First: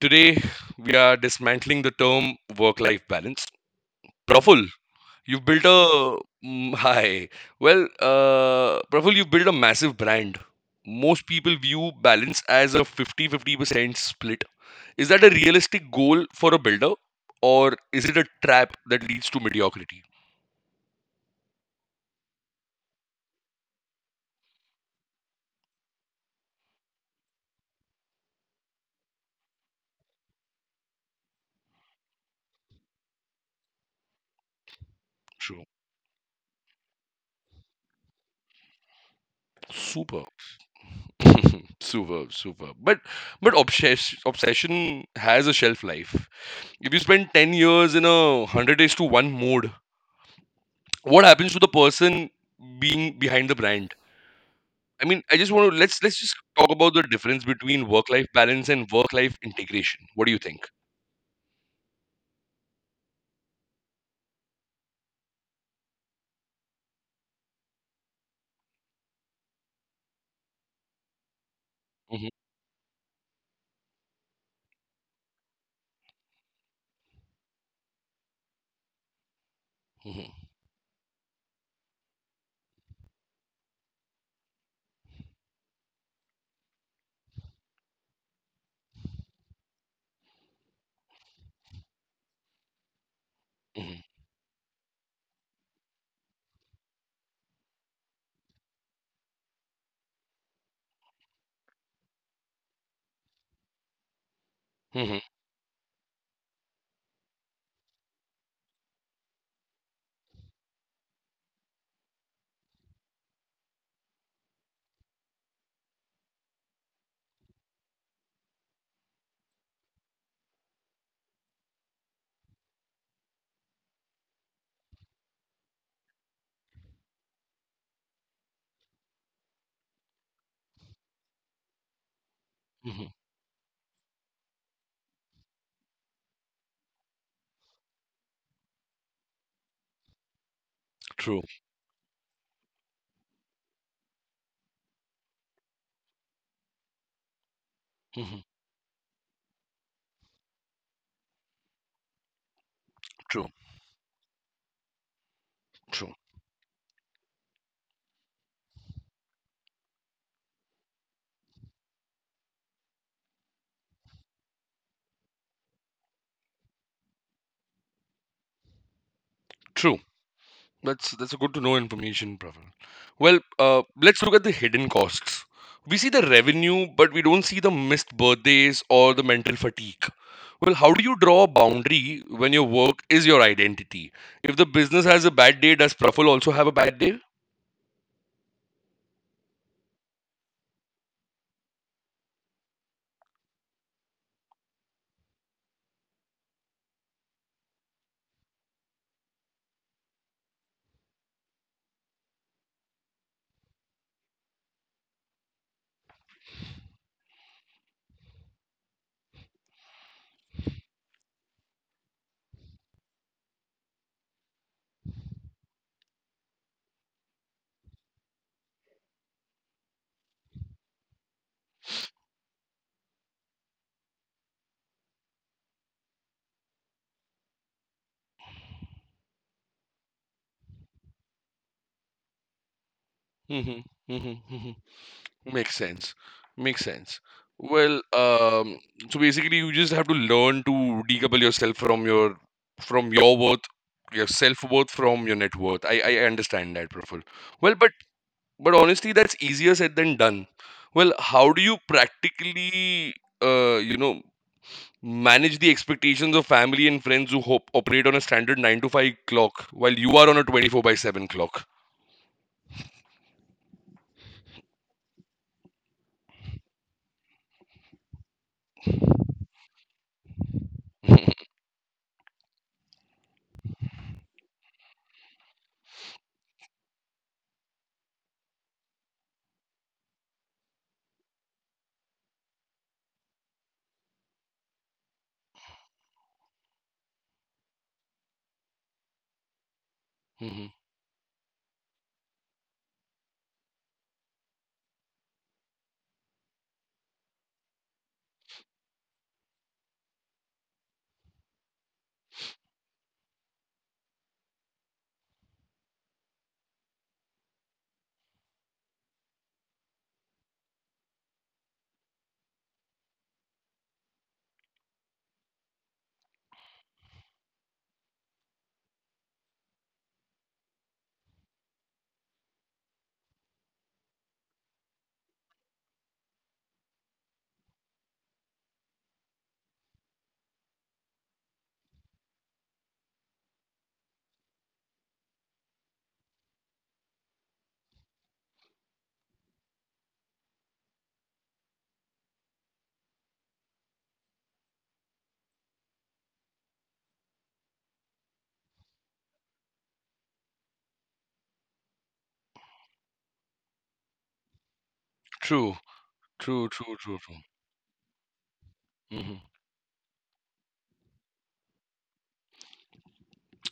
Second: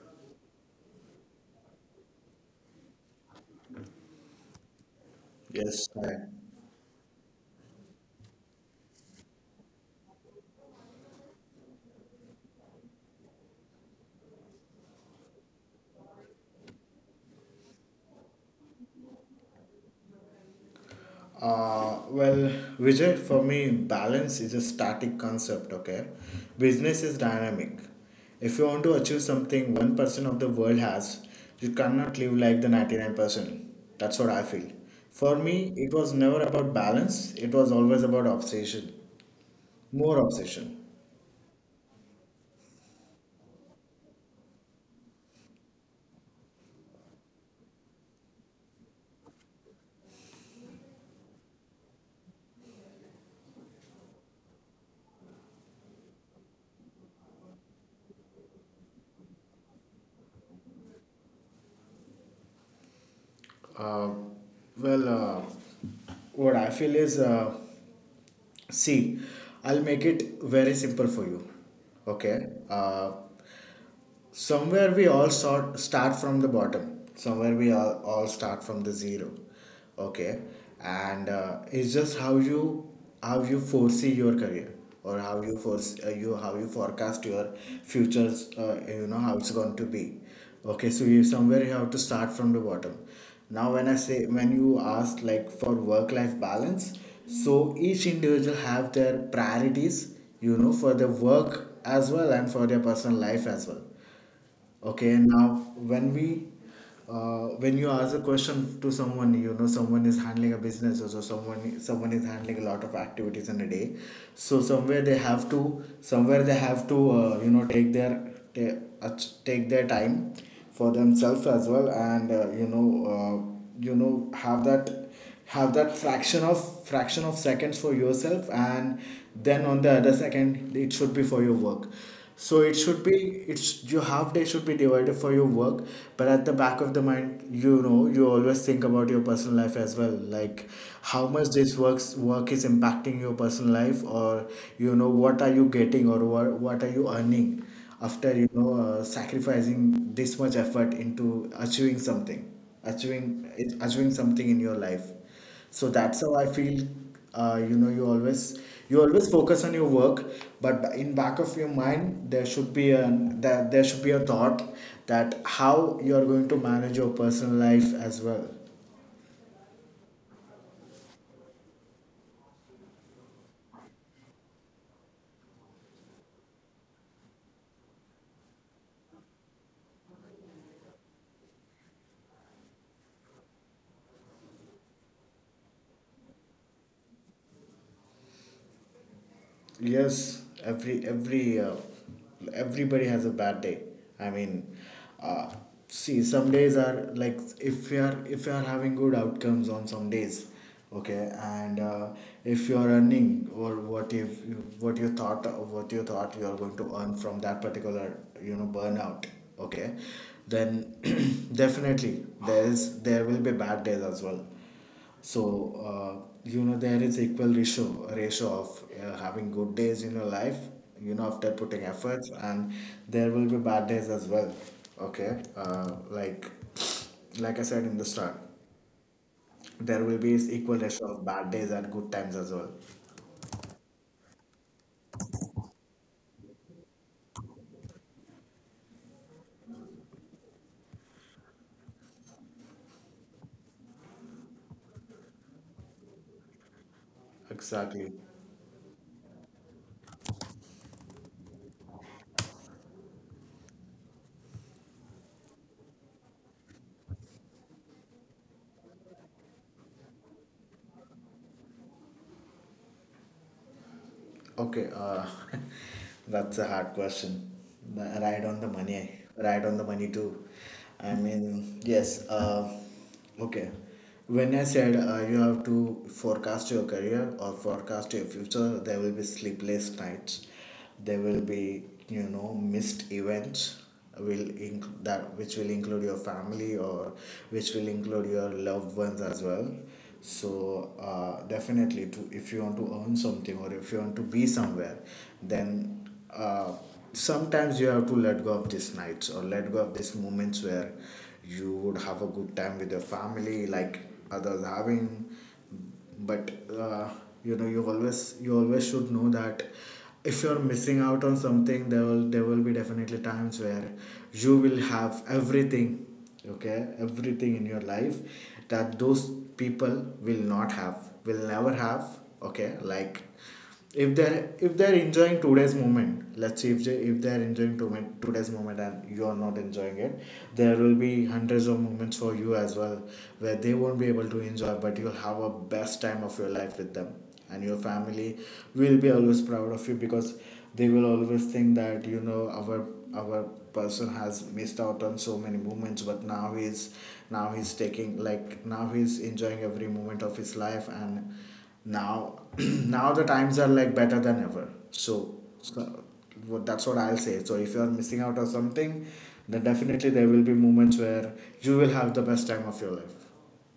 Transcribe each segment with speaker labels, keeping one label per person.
Speaker 1: Today we are dismantling the term work life balance. Praful, you've built
Speaker 2: Yes,
Speaker 1: a.
Speaker 2: right.
Speaker 1: Hi. Well, Praful, you built a massive brand. Most people view balance as a 50-50 percent split. Is that a realistic goal for a builder or is it a trap that leads to mediocrity?
Speaker 2: Uh, well, Vijay, for me, balance is a static concept, okay? Business is dynamic. If you want to achieve something 1% of the world has, you cannot live like the 99%. That's what I feel. For
Speaker 1: True.
Speaker 2: me, it was never about balance, it was always about obsession, more
Speaker 1: Super.
Speaker 2: obsession.
Speaker 1: Super, super, But obsession has a shelf life. If you spend 10 years in 100 days to one mode, what happens to the person being behind the brand? I mean, I just want to Let's just talk about the difference between work life balance and work life integration. What do you think?
Speaker 2: Uh, well, uh, what I feel is, see, I'll make it very simple for you.
Speaker 1: hmm
Speaker 2: Okay. Somewhere we start from the bottom, somewhere we all start from the zero, okay,
Speaker 1: hmm
Speaker 2: and it's just how you foresee your career, or how you forecast your futures, you know, how it's going to be. Okay, so you somewhere you have to start from the bottom. Now when I
Speaker 1: hmm
Speaker 2: say when you ask like for work life balance, so each individual have their priorities, you know, for their work as well and for their personal life as well. Okay,
Speaker 1: hmm
Speaker 2: now when you ask a question to someone, you know, someone is handling a business, or someone is handling a lot of activities in a day. So somewhere they have to, you know, uh, take their time for themselves as well, and you know, have that fraction of seconds for yourself, and then on the other second it should be for your work. So it should
Speaker 1: hmm
Speaker 2: be, it's your half day should be divided for your work, but at the back of the mind, you know, you always think about your personal life as well, like how
Speaker 1: True.
Speaker 2: much this work is impacting your personal life, or you know, what are you getting, or what are you earning after,
Speaker 1: hmm
Speaker 2: you know, sacrificing this much effort into achieving something, achieving
Speaker 1: True.
Speaker 2: achieving something in your life. So
Speaker 1: True.
Speaker 2: that's how I feel. You know, you always, you always focus on your work, but in back of your mind there should be an that there should be a thought that how you are going to manage your personal life as well.
Speaker 1: True. That's a good to know information, Pravin. Well, let's look at the hidden costs. We see the revenue, but we don't see the missed birthdays or the mental fatigue. Well, how do you draw a boundary when your work is your identity? If the business has a bad day, does Praful also have a bad day?
Speaker 2: Yes, everybody has a bad day. I mean, uh, see, some days are like, if you are, if you are having good outcomes on some days, okay, and if you are earning, or what if, what you thought what you thought you are going to earn from that particular, you know, burnout, okay, then definitely there is, there will be bad days as well. So you know, there is equal ratio of, having good days in your life, you know, after putting efforts, and there will be bad days as well. Okay, like I said in the start, there will be equal ratio of bad days and good times as well.
Speaker 1: hmm hmm Makes sense. Makes sense. Well, so basically, you just have to learn to decouple yourself from your worth, your self worth from your net worth. I understand that, Praful. Well, but
Speaker 2: Exactly.
Speaker 1: but honestly, that's easier said than done. Well, how do you practically, uh, you know, manage the expectations of family and friends who hope, operate on a standard nine to five clock while you are on a 24 by seven clock?
Speaker 2: Okay, that's a hard question. But right on the money. Right on the money too. I mean, yes. Okay. When I said, you have to forecast your career or forecast your future, there will be sleepless nights, there will be, you know, missed events, will inc- that which will include your family, or which will include your loved ones as well.
Speaker 1: Mhm.
Speaker 2: So definitely, if you want to earn something, or if you want to be somewhere, then uh, sometimes you have to let go of these nights, or let go of these moments where you would have a good time with your family, like others having. But uh, you know, you always should know that if you're missing out on something, there will be definitely times where you will have everything, okay, everything in your life, that those people will not have, will never have. Okay, like if they're enjoying today's moment, let's say if they're enjoying today's moment and you're not enjoying it, there will be hundreds of moments for you as well, where they won't be able to enjoy but you'll have a best time of your life with them, and your family will be always proud of you, because they will always think that, you know, our person has missed out on so many moments, but now he's, now he's taking, like, now he's enjoying every moment of his life, and now, now the times are like better than ever. So,
Speaker 1: True.
Speaker 2: so
Speaker 1: True.
Speaker 2: that's what
Speaker 1: True.
Speaker 2: I'll
Speaker 1: True.
Speaker 2: say,
Speaker 1: True.
Speaker 2: so if you're missing out on something,
Speaker 1: Mhm.
Speaker 2: then definitely there will be moments where you will have the best time of your life.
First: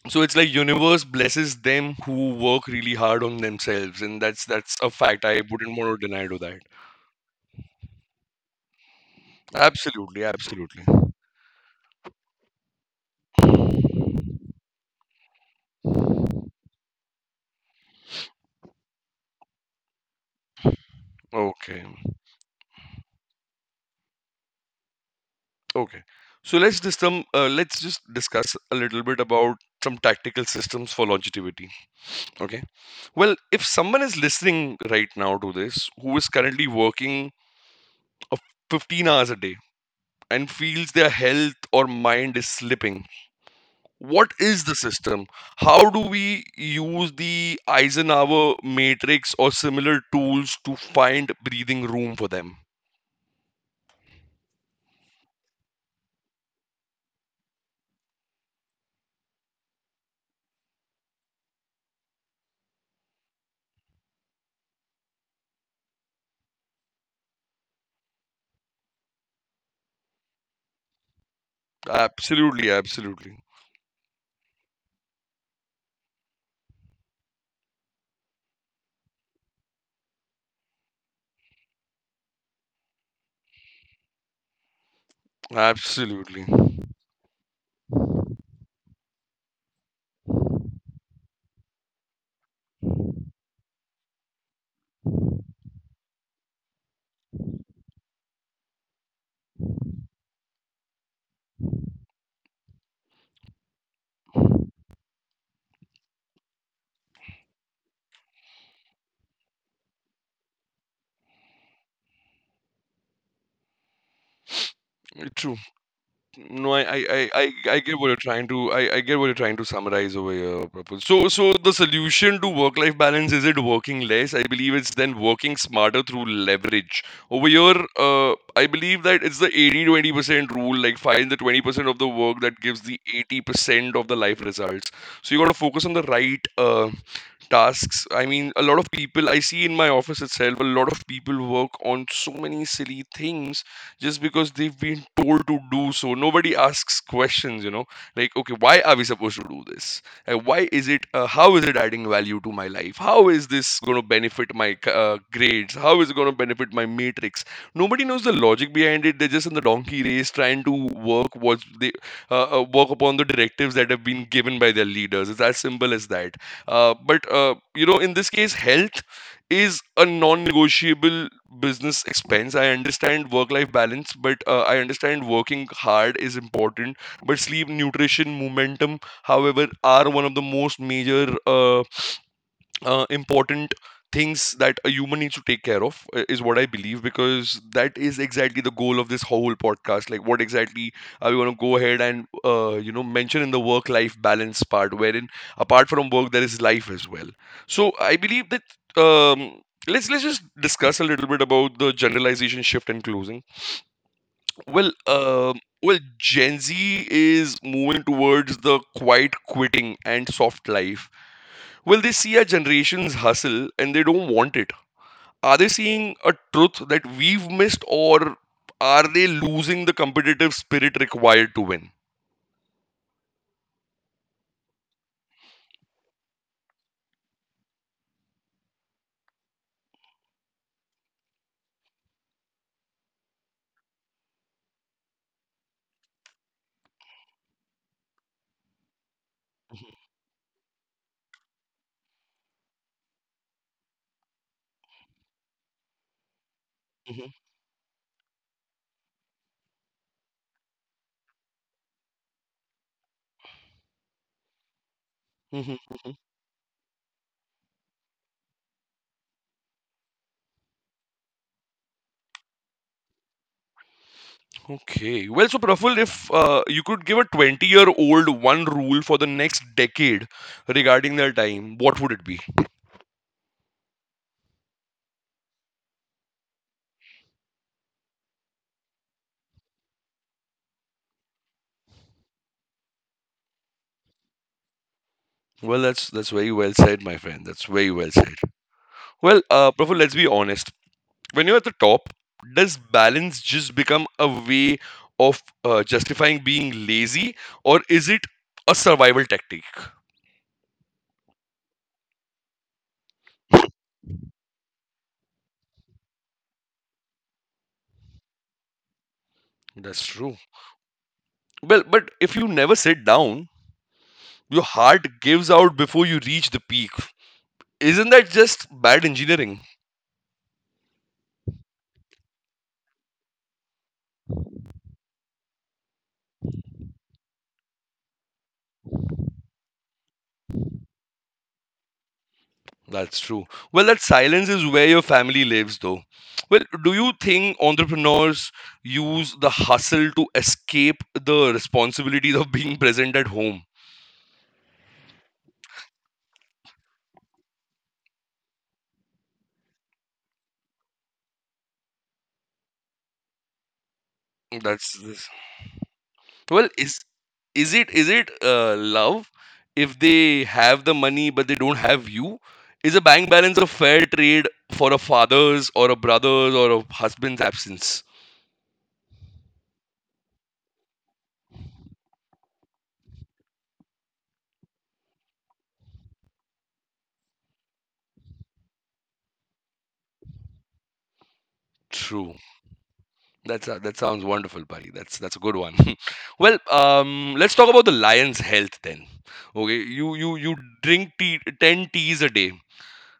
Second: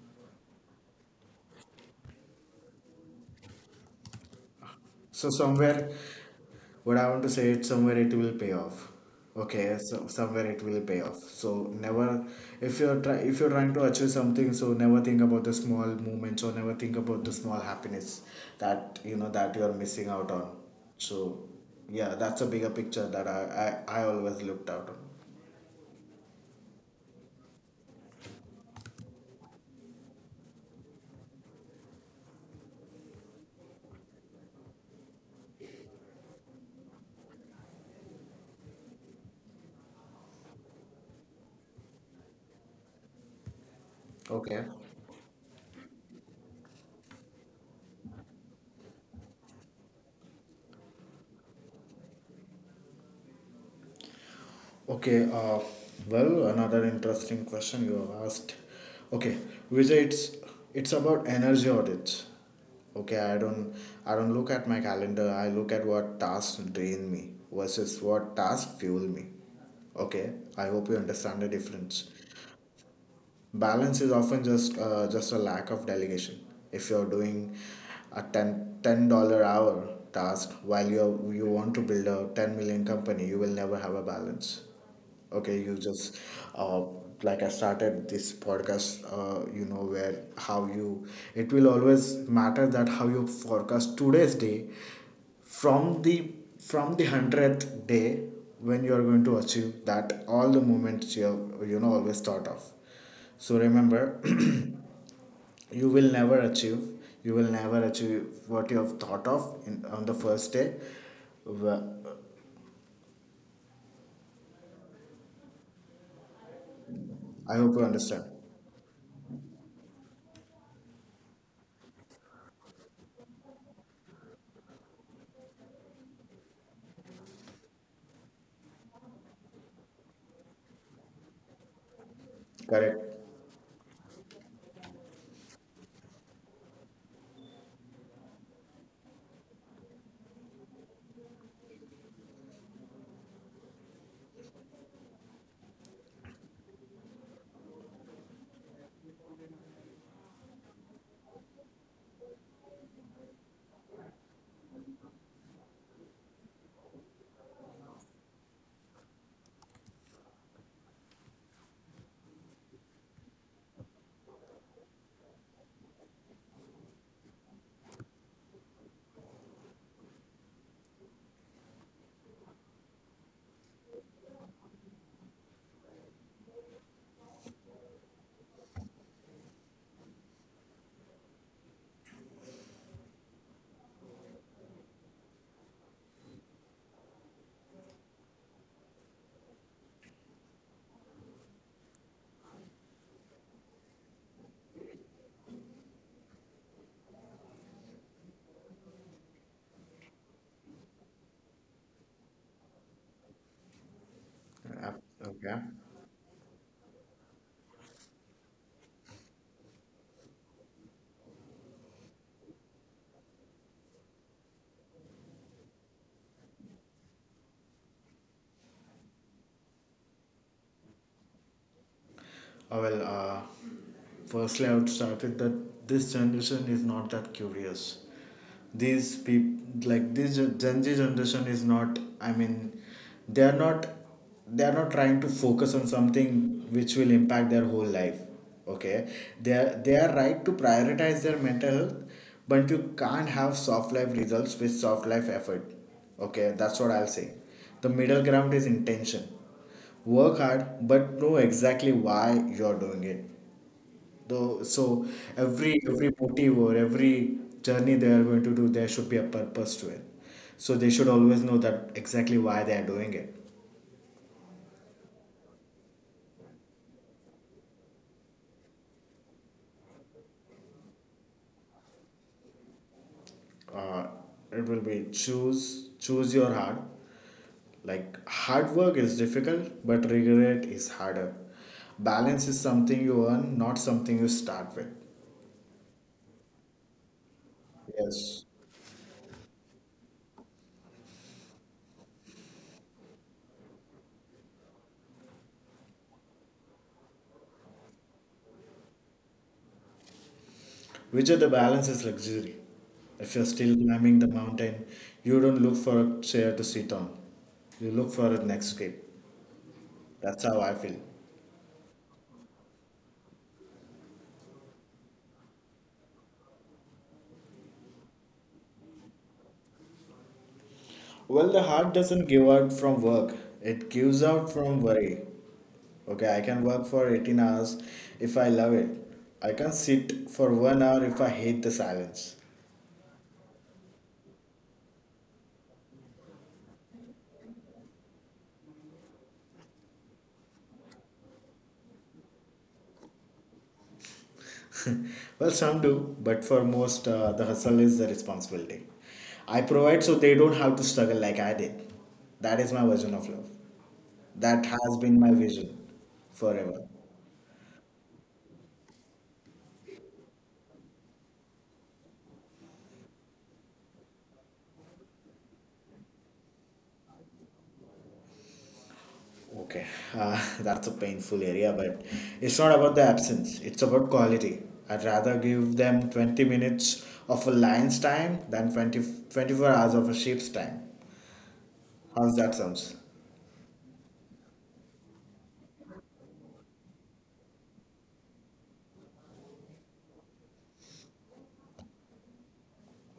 Speaker 1: So it's like universe blesses them who work really hard on themselves, and that's a fact.
Speaker 2: So
Speaker 1: I wouldn't
Speaker 2: somewhere,
Speaker 1: want to deny to that.
Speaker 2: what I want to say is, somewhere it will pay off. Okay, so
Speaker 1: Absolutely,
Speaker 2: somewhere it will
Speaker 1: absolutely.
Speaker 2: pay off. So never, if you're trying to achieve something, so never think about the small moments, or never think about the small happiness that, you know, that you are missing out on. So
Speaker 1: Okay,
Speaker 2: yeah, that's a bigger picture that I always looked out on.
Speaker 1: okay, so let's just discuss a little bit about some tactical systems for longevity. Okay, well, if someone is listening right now to this who is currently working a 15 hours a day and feels their health or mind is slipping, what
Speaker 2: Okay.
Speaker 1: is the system? How do we use the Eisenhower matrix or similar tools to find breathing room for them?
Speaker 2: Okay, well, another interesting question you have asked. Okay, Vijay, it's about energy audits. Okay, I don't look at my calendar. I look at what tasks drain me versus what tasks fuel me. Okay, I hope you understand the difference.
Speaker 1: Absolutely, absolutely,
Speaker 2: Balance is often just a lack of delegation. If you're doing a ten-dollar hour task while you want to build a 10 million company, you will never have a balance, okay. You just,
Speaker 1: absolutely.
Speaker 2: uh, like I started this podcast, you know, where how you, it will always matter that how you forecast today's day from the 100th day, when you are going to achieve that, all the moments you have, you know, always thought of. So remember, you will never achieve. You will never achieve what you have thought of on the first day. Wh-
Speaker 1: True. No, I, I, I,
Speaker 2: I
Speaker 1: I
Speaker 2: hope
Speaker 1: I
Speaker 2: you
Speaker 1: get what you're
Speaker 2: understand.
Speaker 1: trying to. I get what you're trying to summarize over here, Prabhu. So so the solution to work life balance is it working less? I believe it's then working smarter through leverage. Over here, I believe that it's the 80-20 percent rule, like find the 20% of the work that gives the
Speaker 2: Correct.
Speaker 1: 80% of the life results. So you got to focus on the right tasks. I mean, a lot of people I see in my office itself, a lot of people work on so many silly things just because they've been told to do so. Nobody asks questions, you know, like okay, why are we supposed to do this? Why is it, how is it adding value to my life? How is this going to benefit my grades? How is it going to benefit my matrix? Nobody knows the logic behind it. They're just in the donkey race trying to work what they work upon, the directives that have been given by their leaders. It's as simple as that. But in this case, health is a non-negotiable business expense. I understand work-life balance, but I understand working hard is important. But sleep, nutrition, momentum, however, are one of the most major important things that a human needs to take care of, is what I believe, because that is exactly the goal of this whole podcast. Like, what exactly are we going to go ahead and mention in the work life balance part, wherein apart from work there is life as well? So I believe that, let's just discuss a little bit about the generalization shift and closing.
Speaker 2: Uh,
Speaker 1: Well,
Speaker 2: Okay.
Speaker 1: well, Gen Z is moving towards the quiet quitting and soft life. Will they see our generation's hustle and they don't want it? Are they seeing a truth that we've missed, or are they losing the competitive spirit required to win?
Speaker 2: I will. Firstly, I would start with that this generation is not that curious. These people, like this Gen Z generation, is not. I mean, they are not. They are not trying to focus on something which will impact their whole life. Okay, they are right to prioritize their mental health, but you can't have soft life results with soft life effort. Okay, that's what I'll
Speaker 1: Mhm,
Speaker 2: say.
Speaker 1: mhm,
Speaker 2: The middle ground is intention. Work hard, but know exactly why you're doing it. Though, so
Speaker 1: mhm,
Speaker 2: every
Speaker 1: mhm.
Speaker 2: motive or every journey they are going to do, there should be a purpose to it. So they should always know that exactly why they are doing it.
Speaker 1: Okay. Well, so Praful, if you could give a 20-year-old one rule for the next decade regarding their time, what would it be?
Speaker 2: Uh, it will be, choose your heart. Like, hard work is difficult, but regret is harder. Balance is something you earn, not something you start with.
Speaker 1: Well, that's very well said, my friend. That's very well said.
Speaker 2: Yes.
Speaker 1: Well, Praful, let's be honest. When you're at the top, does balance just become a way of justifying being lazy, or is it a survival tactic?
Speaker 2: Vijay, the balance is luxury. If you're still climbing the mountain, you don't look for a chair to sit on. You look for a next grip.
Speaker 1: That's true.
Speaker 2: That's how I feel.
Speaker 1: Well, but if you never sit down, your heart gives out before you reach the peak. Isn't that just bad engineering?
Speaker 2: Well, the heart doesn't give out from work, it gives out from worry. Okay, I can work for 18 hours if I love it. I can sit for 1 hour if I hate the silence.
Speaker 1: That's true. Well, that silence is where your family lives, though. Well, do you think entrepreneurs use the hustle to escape the responsibilities of being present at home?
Speaker 2: Well, some do, but for most, the hustle is the responsibility. I provide so they don't have to struggle like I did. That is my version of love. That
Speaker 1: That's.
Speaker 2: has been my vision
Speaker 1: Well,
Speaker 2: forever.
Speaker 1: is it love if they have the money but they don't have you? Is a bank balance a fair trade for a father's or a brother's or a husband's absence?
Speaker 2: Okay, that's a painful area, but it's not about the absence, it's about quality. I'd rather give them 20 minutes of a lion's time than 20 24 hours of a sheep's time.
Speaker 1: True.
Speaker 2: How's that sounds?
Speaker 1: That's a, that sounds wonderful, buddy. That's a good one. Well, let's talk about the lion's health then. Okay, you drink tea, 10 teas a day,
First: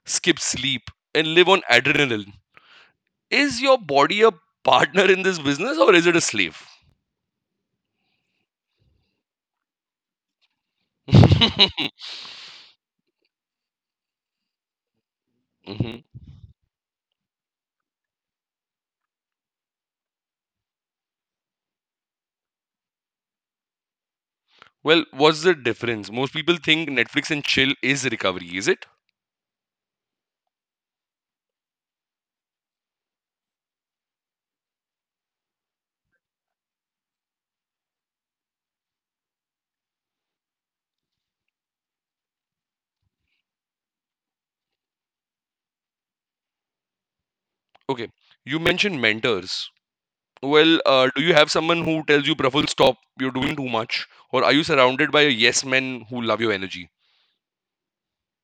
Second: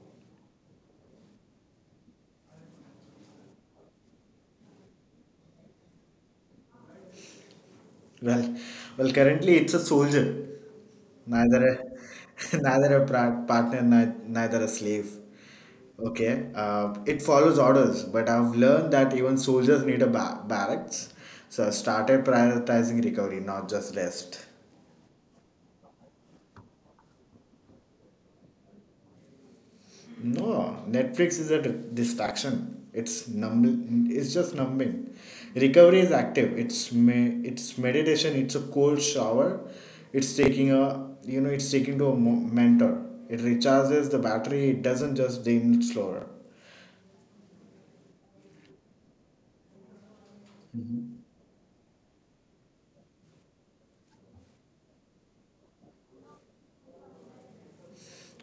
Speaker 1: skip sleep, and live on adrenaline. Is your body a partner in this business or is it a slave?
Speaker 2: Well, well, currently it's a soldier, neither a, neither a partner, neither a slave.
Speaker 1: Mhm.
Speaker 2: Okay, it follows orders, but I've learned that even soldiers need a barracks, so I started prioritizing recovery, not just rest.
Speaker 1: Well, what's the difference? Most people think Netflix and chill is recovery, is it?
Speaker 2: No, Netflix is a distraction. It's numb. It's just numbing. Recovery is active. It's me. It's meditation. It's a cold shower. It's taking a you know. It's taking to a mentor. It recharges the battery. It doesn't just dim slower.
Speaker 1: Okay. You mentioned mentors. Well, do you have someone who tells you, Praful, stop, you're doing too much? Or are you surrounded by yes men who love your energy?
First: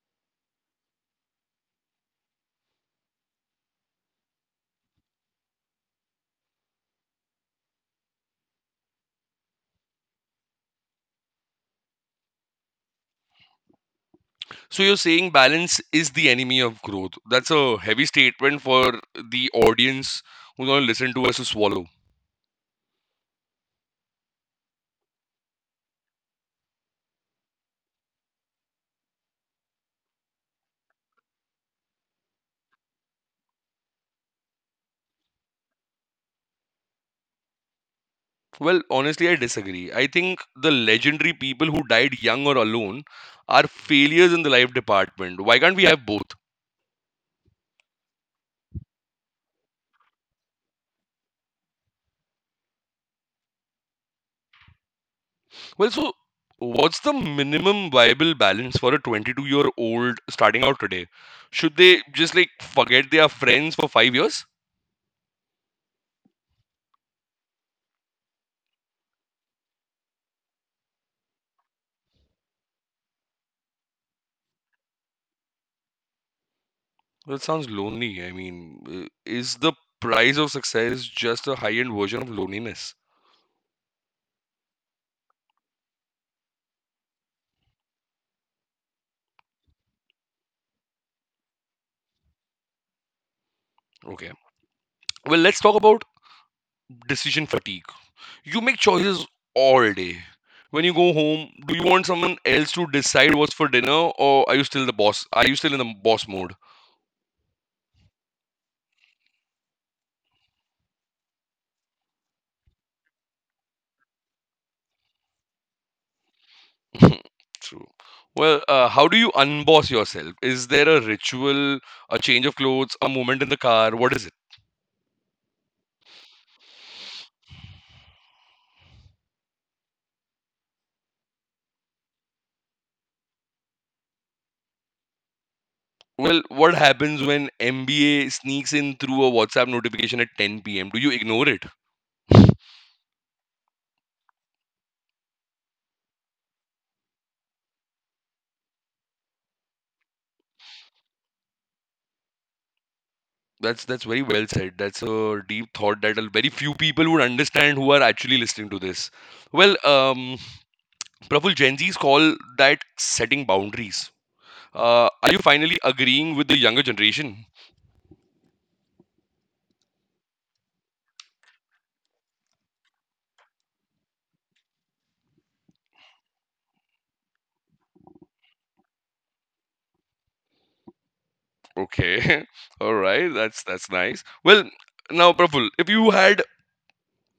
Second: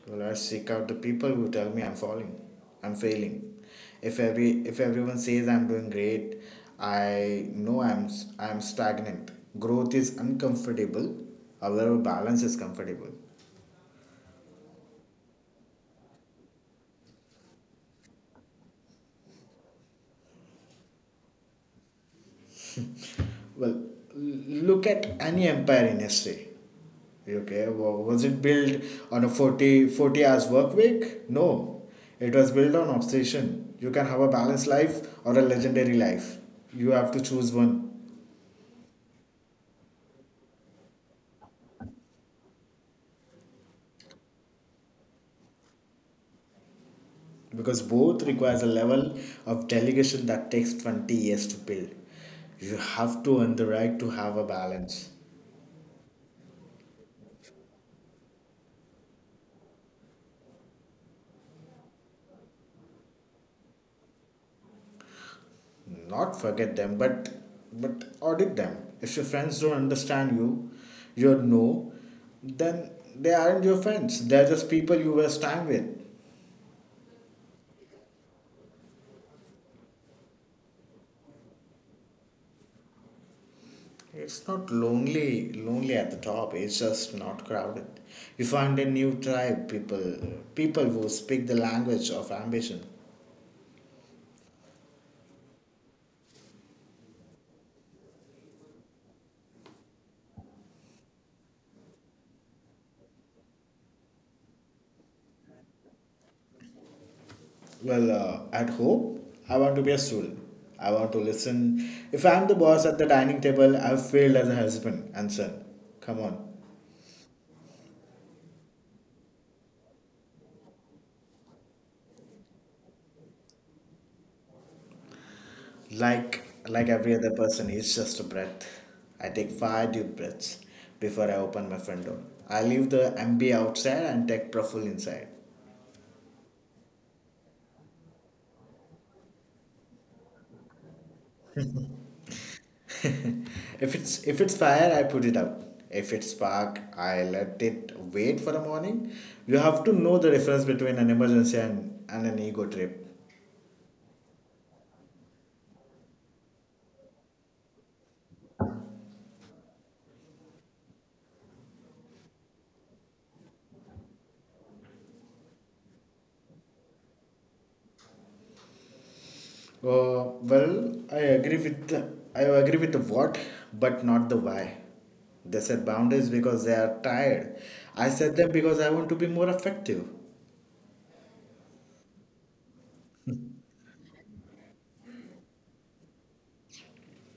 Speaker 2: Well, I seek out the people who tell me I'm falling, I'm failing. If every if everyone says I'm doing great, I know I'm stagnant. Growth is uncomfortable. However, balance is comfortable.
Speaker 1: So you're saying balance is the enemy of growth. That's a heavy statement for the audience who's going to listen to us to swallow.
Speaker 2: Well, look at any empire in history. Okay, was it built on a 40 hours work week? No, it was built on obsession. You can have a balanced life or a legendary life. You have to choose one.
Speaker 1: Well, honestly, I disagree. I think the legendary people who died young or alone are failures in the life department. Why can't we have both?
Speaker 2: Because both requires a level of delegation that takes 20 years to build. You have to earn the right to have a balance.
Speaker 1: Well, so what's the minimum viable balance for a 22-year-old starting out today? Should they just like forget they are friends for 5 years?
Speaker 2: Not forget them, but audit them. If your friends don't understand you, your no, then they aren't your friends. They're just people you waste time with.
Speaker 1: Well, it sounds lonely. I mean, is the price of success just a high end version of loneliness?
Speaker 2: It's not lonely at the top. It's just not crowded. You find a new tribe, people who speak the language of ambition.
Speaker 1: Okay. Well, let's talk about decision fatigue. You make choices all day. When you go home, do you want someone else to decide what's for dinner, or are you still the boss? Are you still in the boss mode?
Speaker 2: Well, at home, I want to be a student. I want to listen. If I'm the boss at the dining table, I've failed as a husband and son. Come on.
Speaker 1: True. Well, how do you unboss yourself? Is there a ritual, a change of clothes, a moment in the car? What is it?
Speaker 2: Like like every other person, it's just a breath. I take five deep breaths before I open my front door. I leave the MB outside and take profile inside.
Speaker 1: Well, what happens when MBA sneaks in through a WhatsApp notification at 10 p.m.? Do you ignore it?
Speaker 2: If it's fire, I put it out. If it's spark, I let it wait for the morning. You have to know the difference between an emergency and an ego trip.
Speaker 1: That's very well said. That's a deep thought that a very few people would understand who are actually listening to this. Well, Praful, Gen Z's call that setting boundaries. Are you finally agreeing with the younger generation?
Speaker 2: Well, I agree with the what, but not the why. They set boundaries because they are tired. I set them because I want to be more effective.
Speaker 1: Okay. All right. That's nice. Well, now, Praful, if you had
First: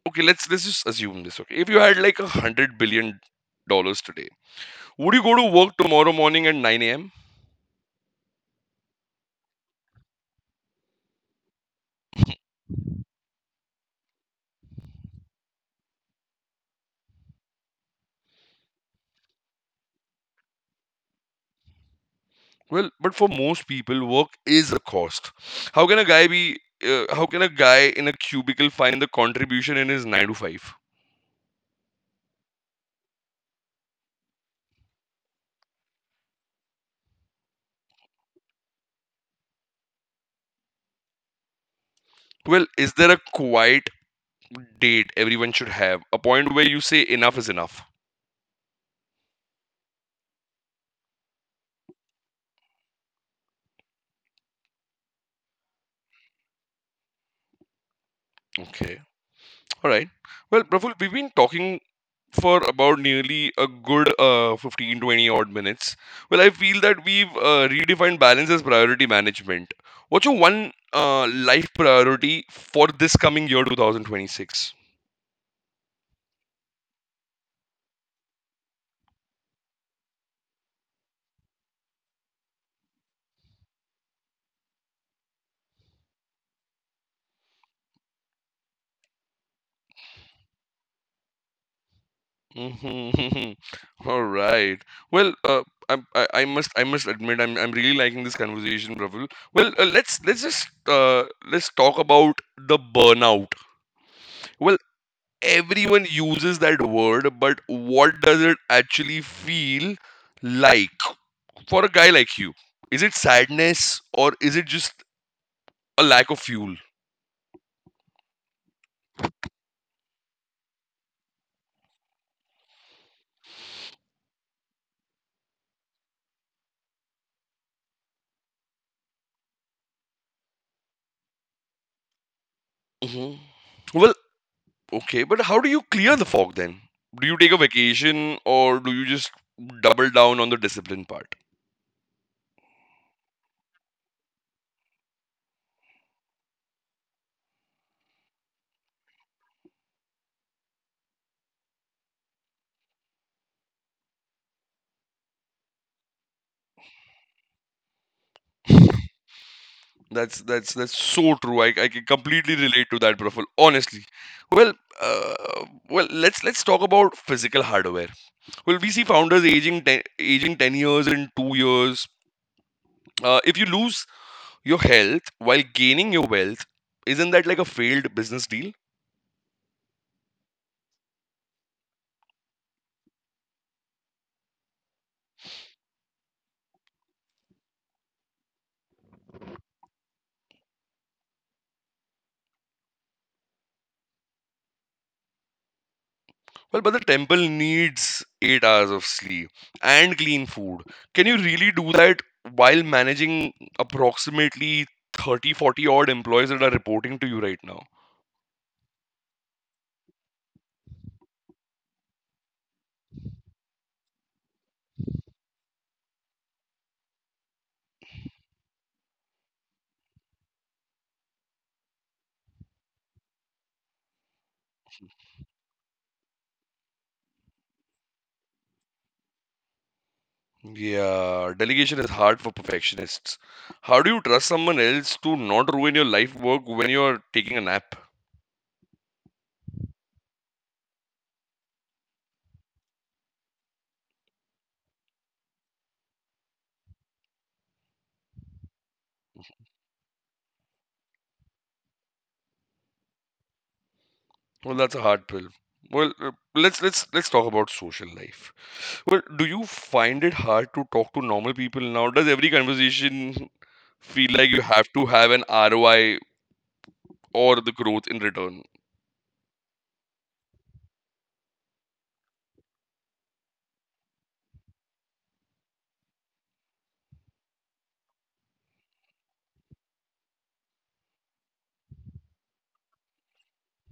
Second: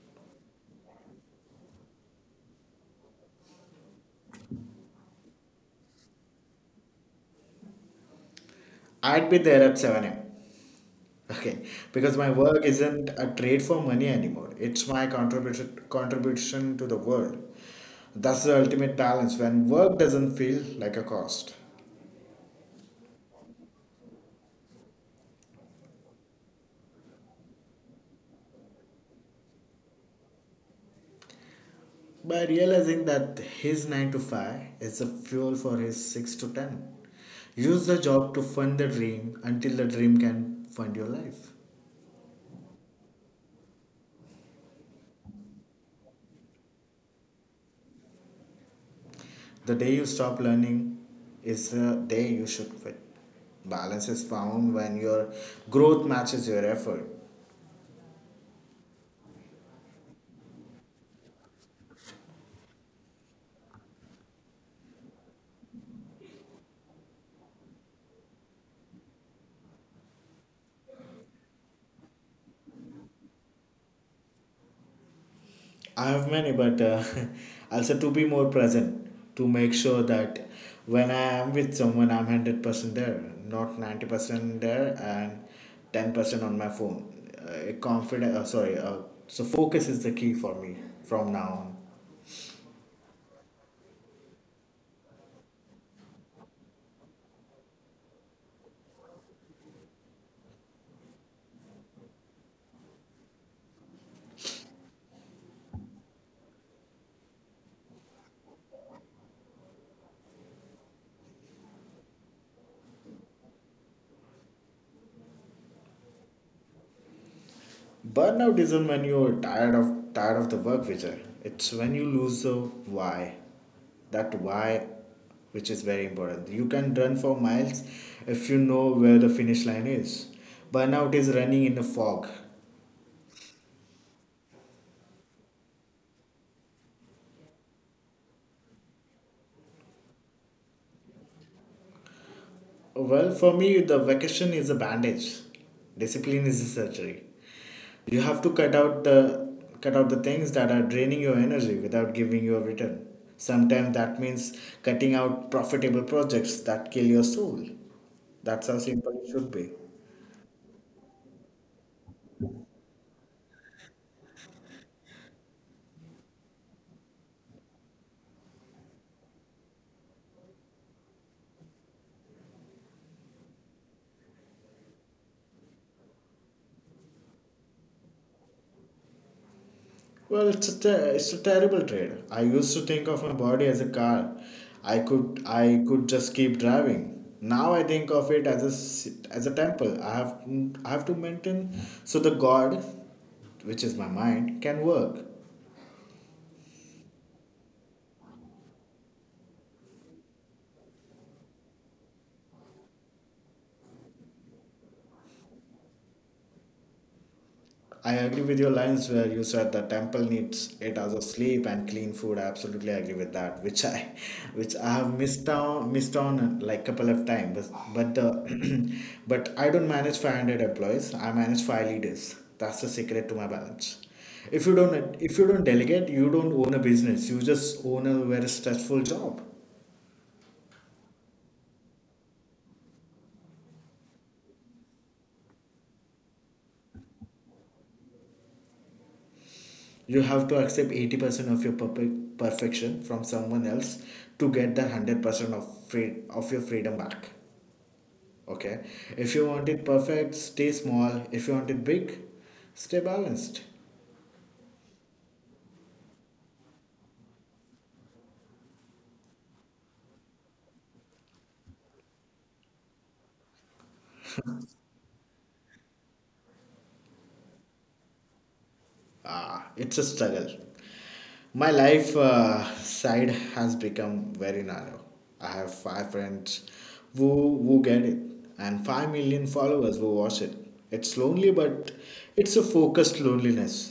Speaker 1: okay, let's just assume this, okay? If you had like $100 billion today, would you go to work tomorrow morning at 9 a.m.?
Speaker 2: I'd be there at 7 a.m. Okay, because my work isn't a trade for money anymore. It's my contribution to the world. That's the ultimate balance when work doesn't feel like a cost.
Speaker 1: Well, but for most people, work is a cost. How can a guy be how can a guy in a cubicle find the contribution in his 9 to 5?
Speaker 2: By realizing that his 9 to 5 is the fuel for his 6 to 10. Use the job to fund the dream until the dream can fund your life.
Speaker 1: Well, is there a quiet date everyone should have? A point where you say enough is enough.
Speaker 2: The day you stop learning is the day you should quit. Balance is found when your growth matches your effort.
Speaker 1: Okay. All right. Well, Praful, we've been talking for about nearly a good 15-20 odd minutes. Well, I feel that we've redefined balance as priority management. What's your one life priority for this coming year 2026?
Speaker 2: I have many, but I to be more present to make sure that when I am with someone, I'm 100% there, not 90% there, and 10% on my phone. Confident, sorry. So focus is the key for me from now on.
Speaker 1: Mhm. All right. Well, I must admit I'm really liking this conversation, Rahul. Well, uh, let's talk about the burnout. Well, everyone uses that word, but what does it actually feel like for a guy like you? Is it sadness or is it just a lack of fuel?
Speaker 2: Burnout isn't when you're tired of the work, Vijay. It's when you lose the why. That why, which is very important. You can run for miles if you know where the finish line is. Burnout is running in the fog.
Speaker 1: hmm Well, okay, but how do you clear the fog then? Do you take a vacation or do you just double down on the discipline part?
Speaker 2: Well, for me, the vacation is a bandage. Discipline is a surgery. You have to cut out the things that are draining your energy without giving you a return. Sometimes that means cutting out profitable projects that kill your soul. That's how simple it should be.
Speaker 1: That's so true. I can completely relate to that, Praful. Honestly, well, uh, let's talk about physical hardware. Will we see founders aging 10, aging 10 years in 2 years? If you lose your health while gaining your wealth, isn't that like a failed business deal?
Speaker 2: Well, it's a terrible trade. I used to think of my body as a car. I could just keep driving. Now I think of it as as a temple. I have to maintain so the God, which is my mind, can work.
Speaker 1: Well, but the temple needs 8 hours of sleep and clean food. Can you really do that while managing approximately 30-40 odd employees that are reporting to you right now?
Speaker 2: I agree with your lines where you said the temple needs 8 hours of sleep and clean food. I absolutely agree with that, which I have missed on like couple of times. But, but the, but I don't manage 500 employees. I manage five leaders. That's the secret to my balance. If you don't delegate, you don't own a business. You just own a very stressful job.
Speaker 1: Yeah, delegation is hard for perfectionists. How do you trust someone else to not ruin your life work when you're taking a nap?
Speaker 2: You have to accept 80% of your perfection from someone else to get the 100% of your freedom back. Okay. If you want it perfect, stay small. If you want it big, stay balanced.
Speaker 1: Well, that's a hard pill. Well, let's talk about social life. Well, do you find it hard to talk to normal people now? Does every conversation feel like you have to have an ROI or the growth in return?
Speaker 2: Ah, it's a struggle. My life side has become very narrow. I have five friends who who get it, and 5 million followers who watch it. It's lonely, but it's a focused loneliness.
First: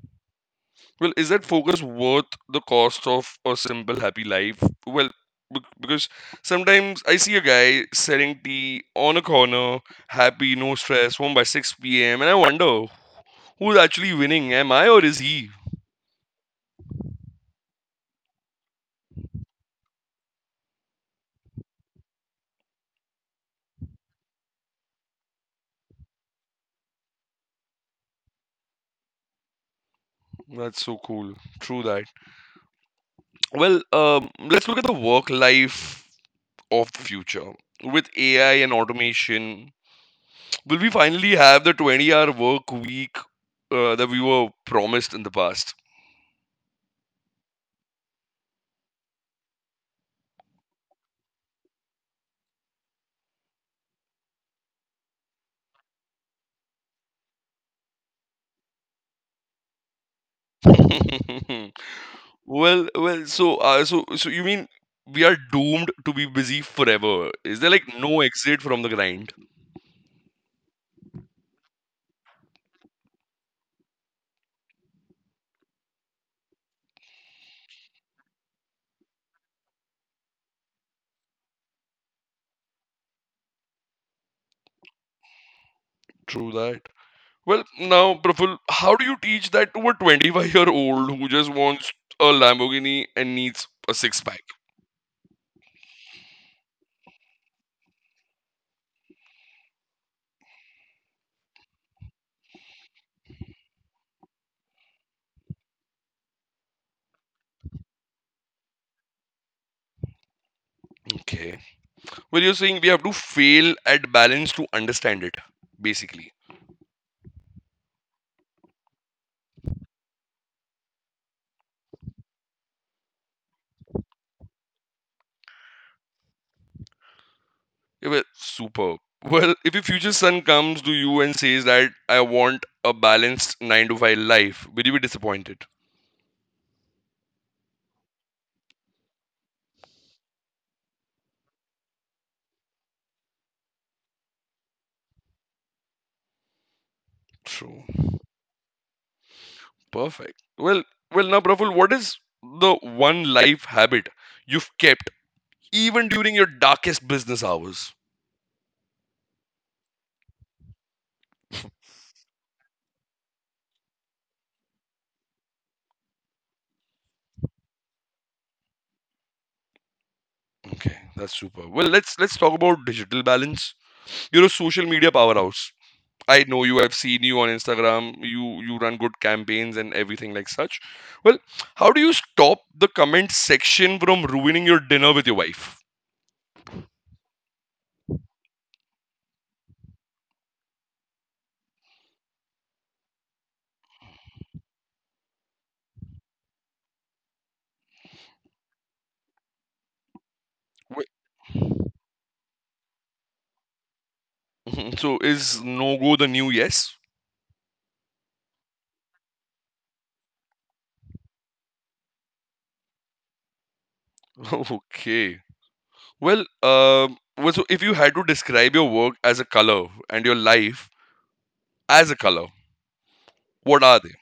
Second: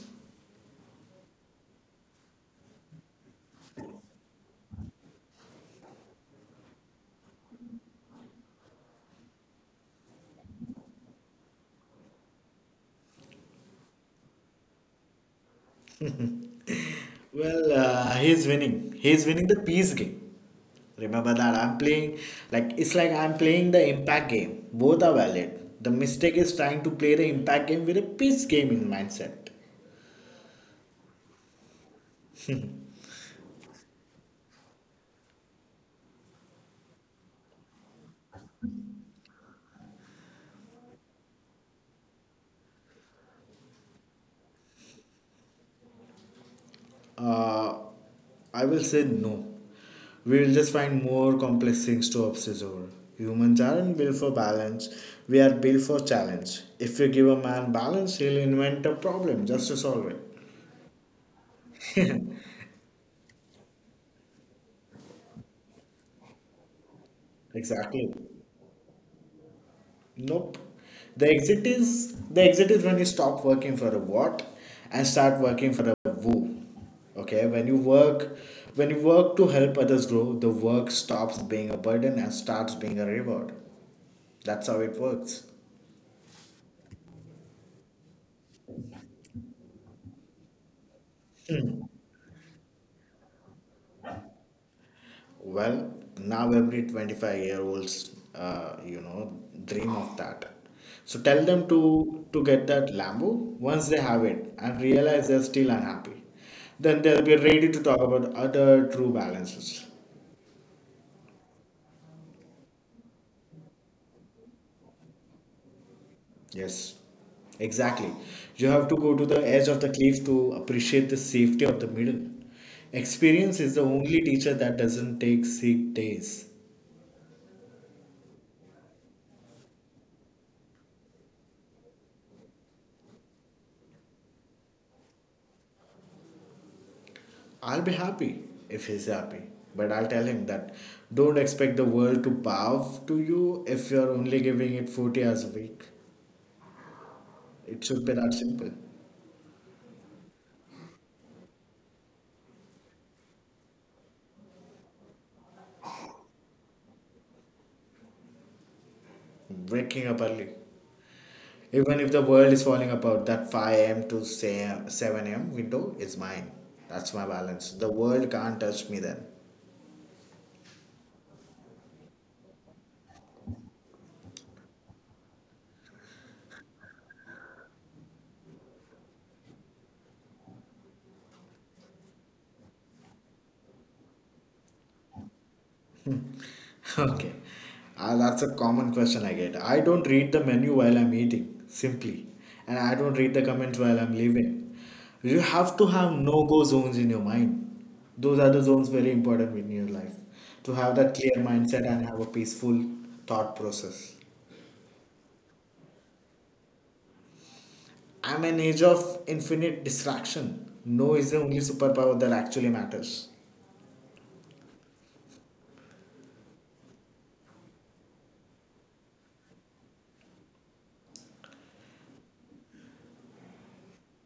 Speaker 1: Well, is that focus worth the cost of a simple happy life? Well, because sometimes I see a guy selling tea on a corner, happy, no stress, home by 6 p.m., and I wonder who's actually winning. Am I or is he?
Speaker 2: Well, he's winning. He's winning the peace game. Remember that I'm playing like it's like I'm playing the impact game. Both are valid. The mistake is trying to play the impact game with a peace game in mindset.
Speaker 1: That's so cool. True. Well, let's look at the work life of the future. With AI and automation, will we finally have the 20-hour work week that we were promised in the past?
Speaker 2: Uh, I will say no. We will just find more complex things to obsess over. Humans aren't built for balance. We are built for challenge. If you give a man balance, he'll invent a problem just to solve it.
Speaker 1: So you mean we are doomed to be busy forever? Is there like
Speaker 2: Exactly.
Speaker 1: no exit from the grind?
Speaker 2: Nope. The exit is when you stop working for a what and start working for a who. Okay, when you work to help others grow, the work stops being a burden and starts being a reward. That's how it works.
Speaker 1: True that. Well, now, Praful, how do you teach that to a 25-year-old who just wants a Lamborghini and needs a six pack?
Speaker 2: Well, now every 25-year-olds dream of that. So tell them to get that Lambo once they have it and realize they're still unhappy. Then they'll be ready to talk about other true balances.
Speaker 1: Okay. Well, you're saying we have to fail at balance to understand it, basically.
Speaker 2: Yes, exactly. You have to go to the edge of the cliff to appreciate the safety of the middle. Experience is the only teacher that doesn't take sick days.
Speaker 1: Yeah, well, superb. Well, if your future son comes to you and says that I want a balanced nine to five life, will you be disappointed?
Speaker 2: I'll be happy if he's happy, but I'll tell him that don't expect the world to bow to you if you're only giving it 40 hours a week. It
Speaker 1: True.
Speaker 2: should be that simple.
Speaker 1: Perfect. Well, now, Praful, what is the one life habit you've kept even during your darkest business hours?
Speaker 2: Waking up early. Even if the world is falling apart, that 5 a.m. to say 7 a.m. window is mine. That's my balance. The world can't touch me then.
Speaker 1: Okay, that's super. Well, let's talk about digital balance. You're a social media powerhouse. I know you. I've seen you on Instagram. You run good campaigns and everything like such. Well, how do you stop the comment section from ruining your dinner with your wife?
Speaker 2: Okay. That's a common question I get. I don't read the menu while I'm eating, simply. And I don't read the comments while I'm leaving. You have to have no go zones in your mind. Those are the zones very important in your life. To have
Speaker 1: Wh-
Speaker 2: that clear mindset and have a peaceful thought process.
Speaker 1: So is no go the new yes?
Speaker 2: I'm an age of infinite distraction. No is the only superpower that actually matters.
Speaker 1: Okay. Well, so if you had to describe your work as a color and your life as a color, what are they?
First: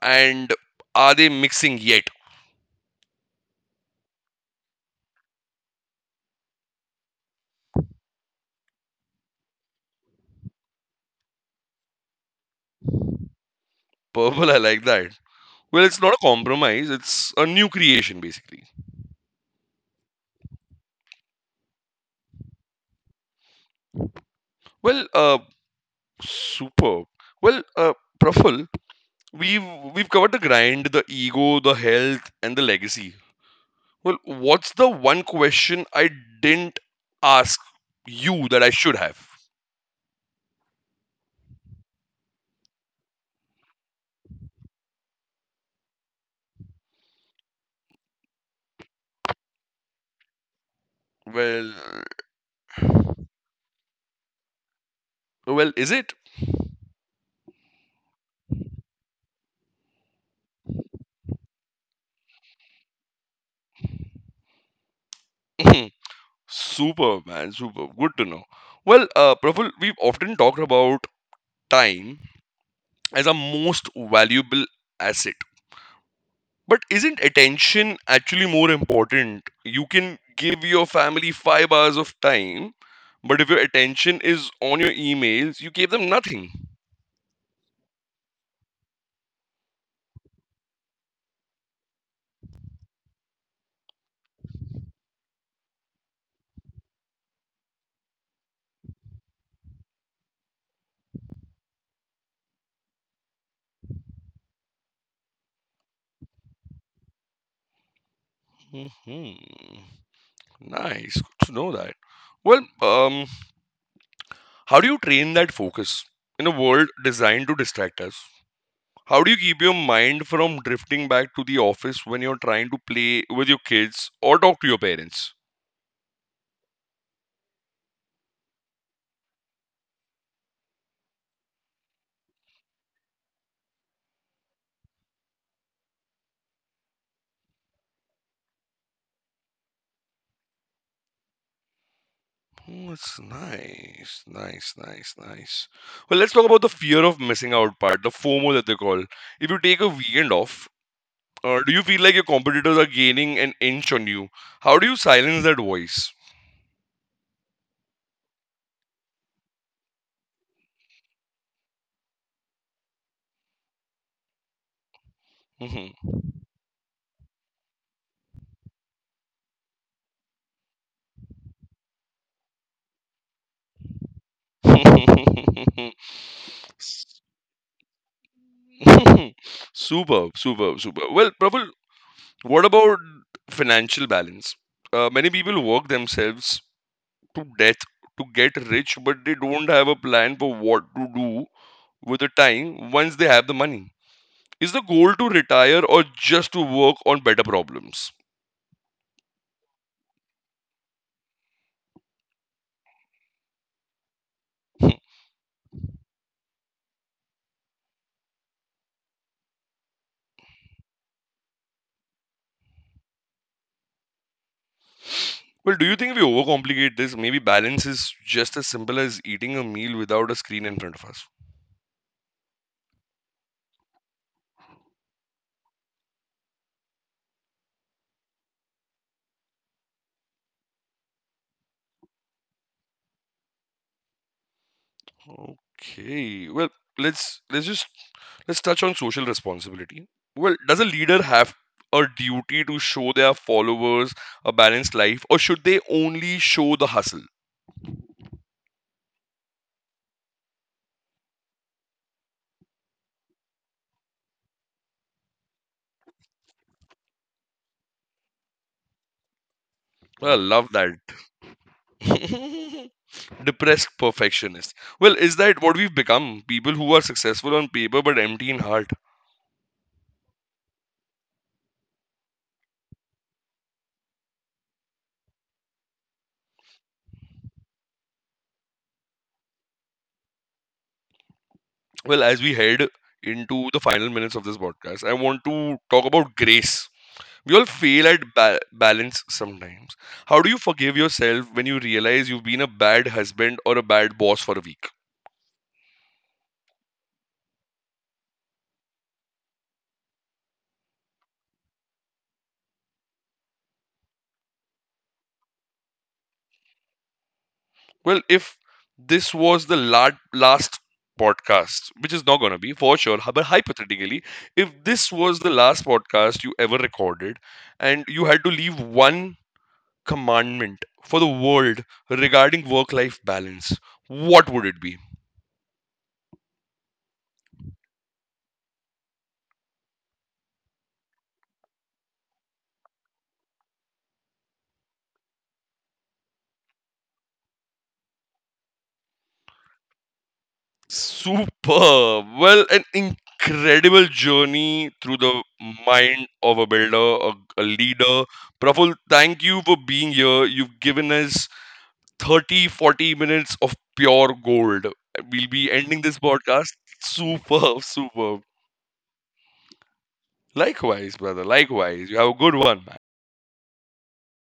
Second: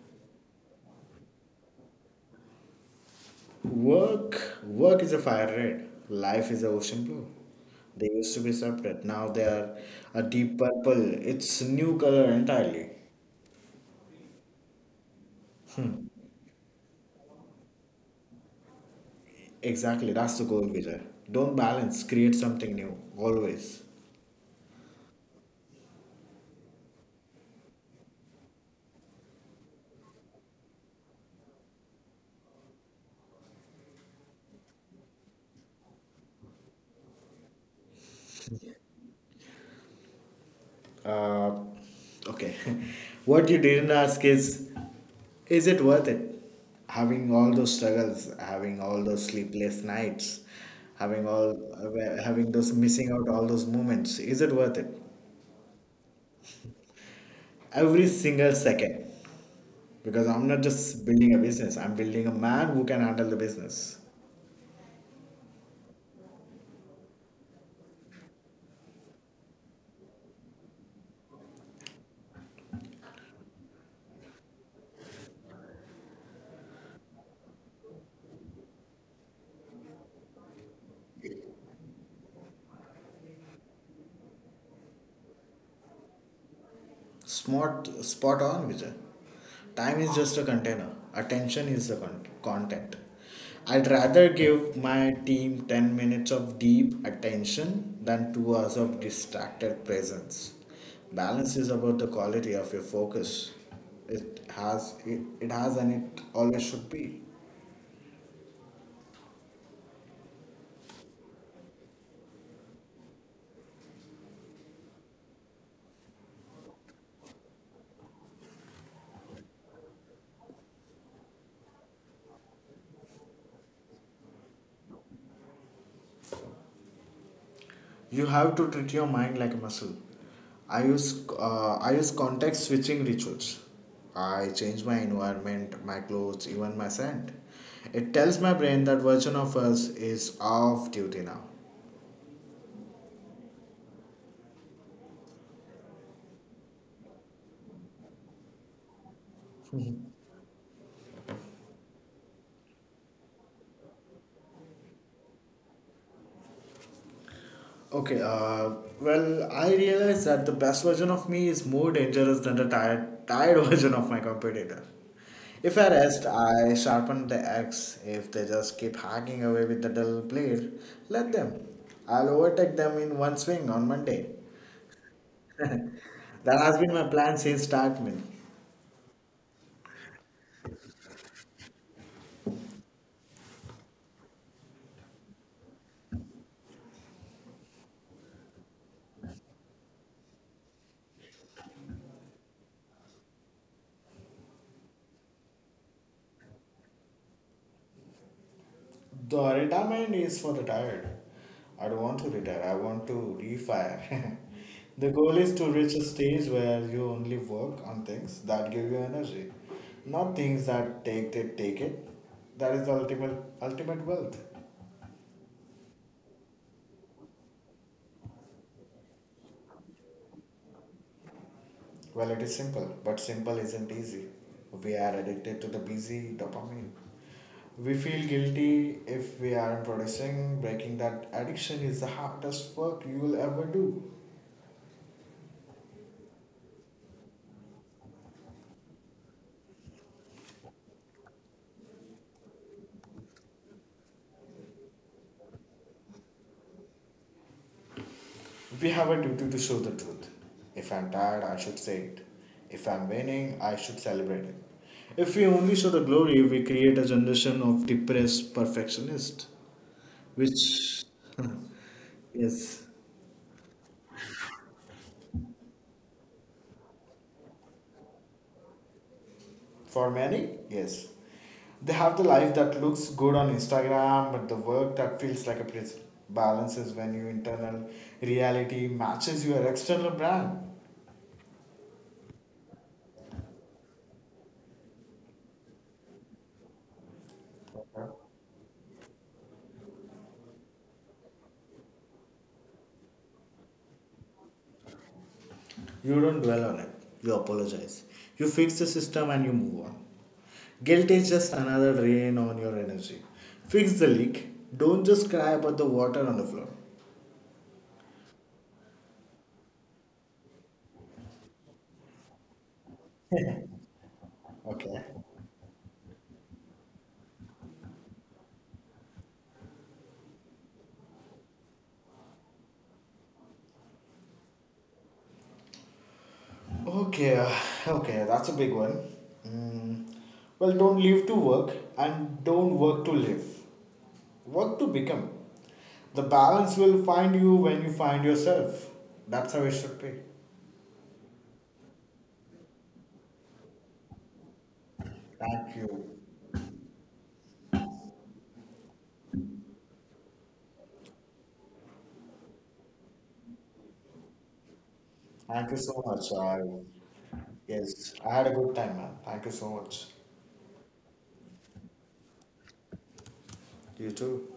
Speaker 1: And are they mixing yet?
Speaker 2: Work is a fire red. Life is a ocean blue. They used to be separate. Now they are a deep purple. It's new color entirely.
Speaker 1: Purple, I like that. Well, it's not a compromise, it's a new creation, basically.
Speaker 2: Exactly, that's the goal, Vijay. Don't balance. Create something new. Always.
Speaker 1: Well, superb. Well, Praful, we've we've covered the grind, the ego, the health, and the legacy. Well, what's the one question I didn't ask you that I should have?
Speaker 2: Uh, okay. What you didn't ask is it worth it? Having all those struggles, having all those sleepless nights, having all,
Speaker 1: Well,
Speaker 2: having those missing out all those moments. Is it worth it?
Speaker 1: well, is it?
Speaker 2: Every single second, because I'm not just building a business, I'm building a man who can handle the business.
Speaker 1: Super, man, super. Good to know. Well, Praful, we've often talked about time as our most valuable asset. But isn't attention actually more important? You can give your family 5 hours of time, but if your attention is on your emails, you gave them nothing.
Speaker 2: Smart, spot on, Vijay. Time is just a container, attention is the content. I'd rather give my team 10 minutes of deep attention than 2 hours of distracted presence. Balance is about the quality of your focus. It has, and it always should be.
Speaker 1: Hmm. Nice. Good to know that. Well, um, how do you train that focus in a world designed to distract us? How do you keep your mind from drifting back to the office when you're trying to play with your kids or talk to your parents?
Speaker 2: You have to treat your mind like a muscle. I use context switching rituals. I change my environment, my clothes, even my scent. It tells my brain that version of us is off duty now.
Speaker 1: Oh, it's nice, nice, nice, nice. Well, let's talk about the fear of missing out part, the FOMO that they call. If you take a weekend off, do you feel like your competitors are gaining an inch on you? How do you silence that voice?
Speaker 2: Okay, well, I realize that the best version of me is more dangerous than the tired version of my competitor. If I
Speaker 1: Mhm.
Speaker 2: rest, I sharpen the axe. If they just keep hacking away with the dull blade, let them. I'll overtake them in one swing on Monday. That has been my plan since start, man.
Speaker 1: Superb, superb, superb. Well, Prabal, what about financial balance? Many people work themselves to death to get rich, but they don't have a plan for what to do with the time once they have the money? Is the goal to retire or just to work on better problems?
Speaker 2: The retirement is for the tired. I don't want to retire. I want to refire.
Speaker 1: Hmm.
Speaker 2: The goal is to reach a stage where you only work on things that give you energy, not things that take it. That is the ultimate wealth.
Speaker 1: Well, do you think we overcomplicate this? Maybe balance is just as simple as eating a meal without a screen in front of us.
Speaker 2: Well, it is simple, but simple isn't easy. We are addicted to the busy dopamine. We feel guilty if we aren't producing. Breaking that addiction is the hardest work you will ever do.
Speaker 1: Okay. Well, let's let's just let's touch on social responsibility. Well, does a leader have a duty to show their followers a balanced life or should they only show the hustle?
Speaker 2: We have a duty to show the truth. If I'm tired, I should say it. If I'm winning, I should celebrate it. If we only show the glory, we create a generation of depressed perfectionists,
Speaker 1: Well, I love that.
Speaker 2: which, yes.
Speaker 1: Depressed perfectionists. Well, is that what we've become? People who are successful on paper but empty in heart.
Speaker 2: For many, yes. They have the life that looks good on Instagram, but the work that feels like a prison. Balance is when your internal reality matches your external brand.
Speaker 1: Well, as we head into the final minutes of this podcast, I want to talk about grace. We all fail at balance sometimes. How do you forgive yourself when you realize you've been a bad husband or a bad boss for a week?
Speaker 2: You don't dwell on it. You apologize. You fix the system and you move on. Guilt is just another drain on your energy. Fix the leak. Don't just cry about the water on the floor.
Speaker 1: Well, if this was the last podcast, which is not going to be for sure, but hypothetically, if
Speaker 2: Okay.
Speaker 1: this was the last podcast you ever recorded and you had to leave one commandment for the world regarding work life balance, what would it be?
Speaker 2: Okay. Okay. That's a big one. Mm. Well, don't live to work and don't work to live. Work to become. The balance will find you when you find yourself. That's how it should be.
Speaker 1: Super. Well, an incredible journey through the
Speaker 2: Thank you.
Speaker 1: mind of a builder, a leader. Praful, thank you for being here. You've given us 30, 40 minutes of pure gold. We'll
Speaker 2: Thank
Speaker 1: be
Speaker 2: you so
Speaker 1: ending this
Speaker 2: much.
Speaker 1: podcast. Superb,
Speaker 2: Yes, I
Speaker 1: superb.
Speaker 2: had a good time, man. Thank you so much.
Speaker 1: Likewise, brother. Likewise. You have a good one, man.
Speaker 2: You too.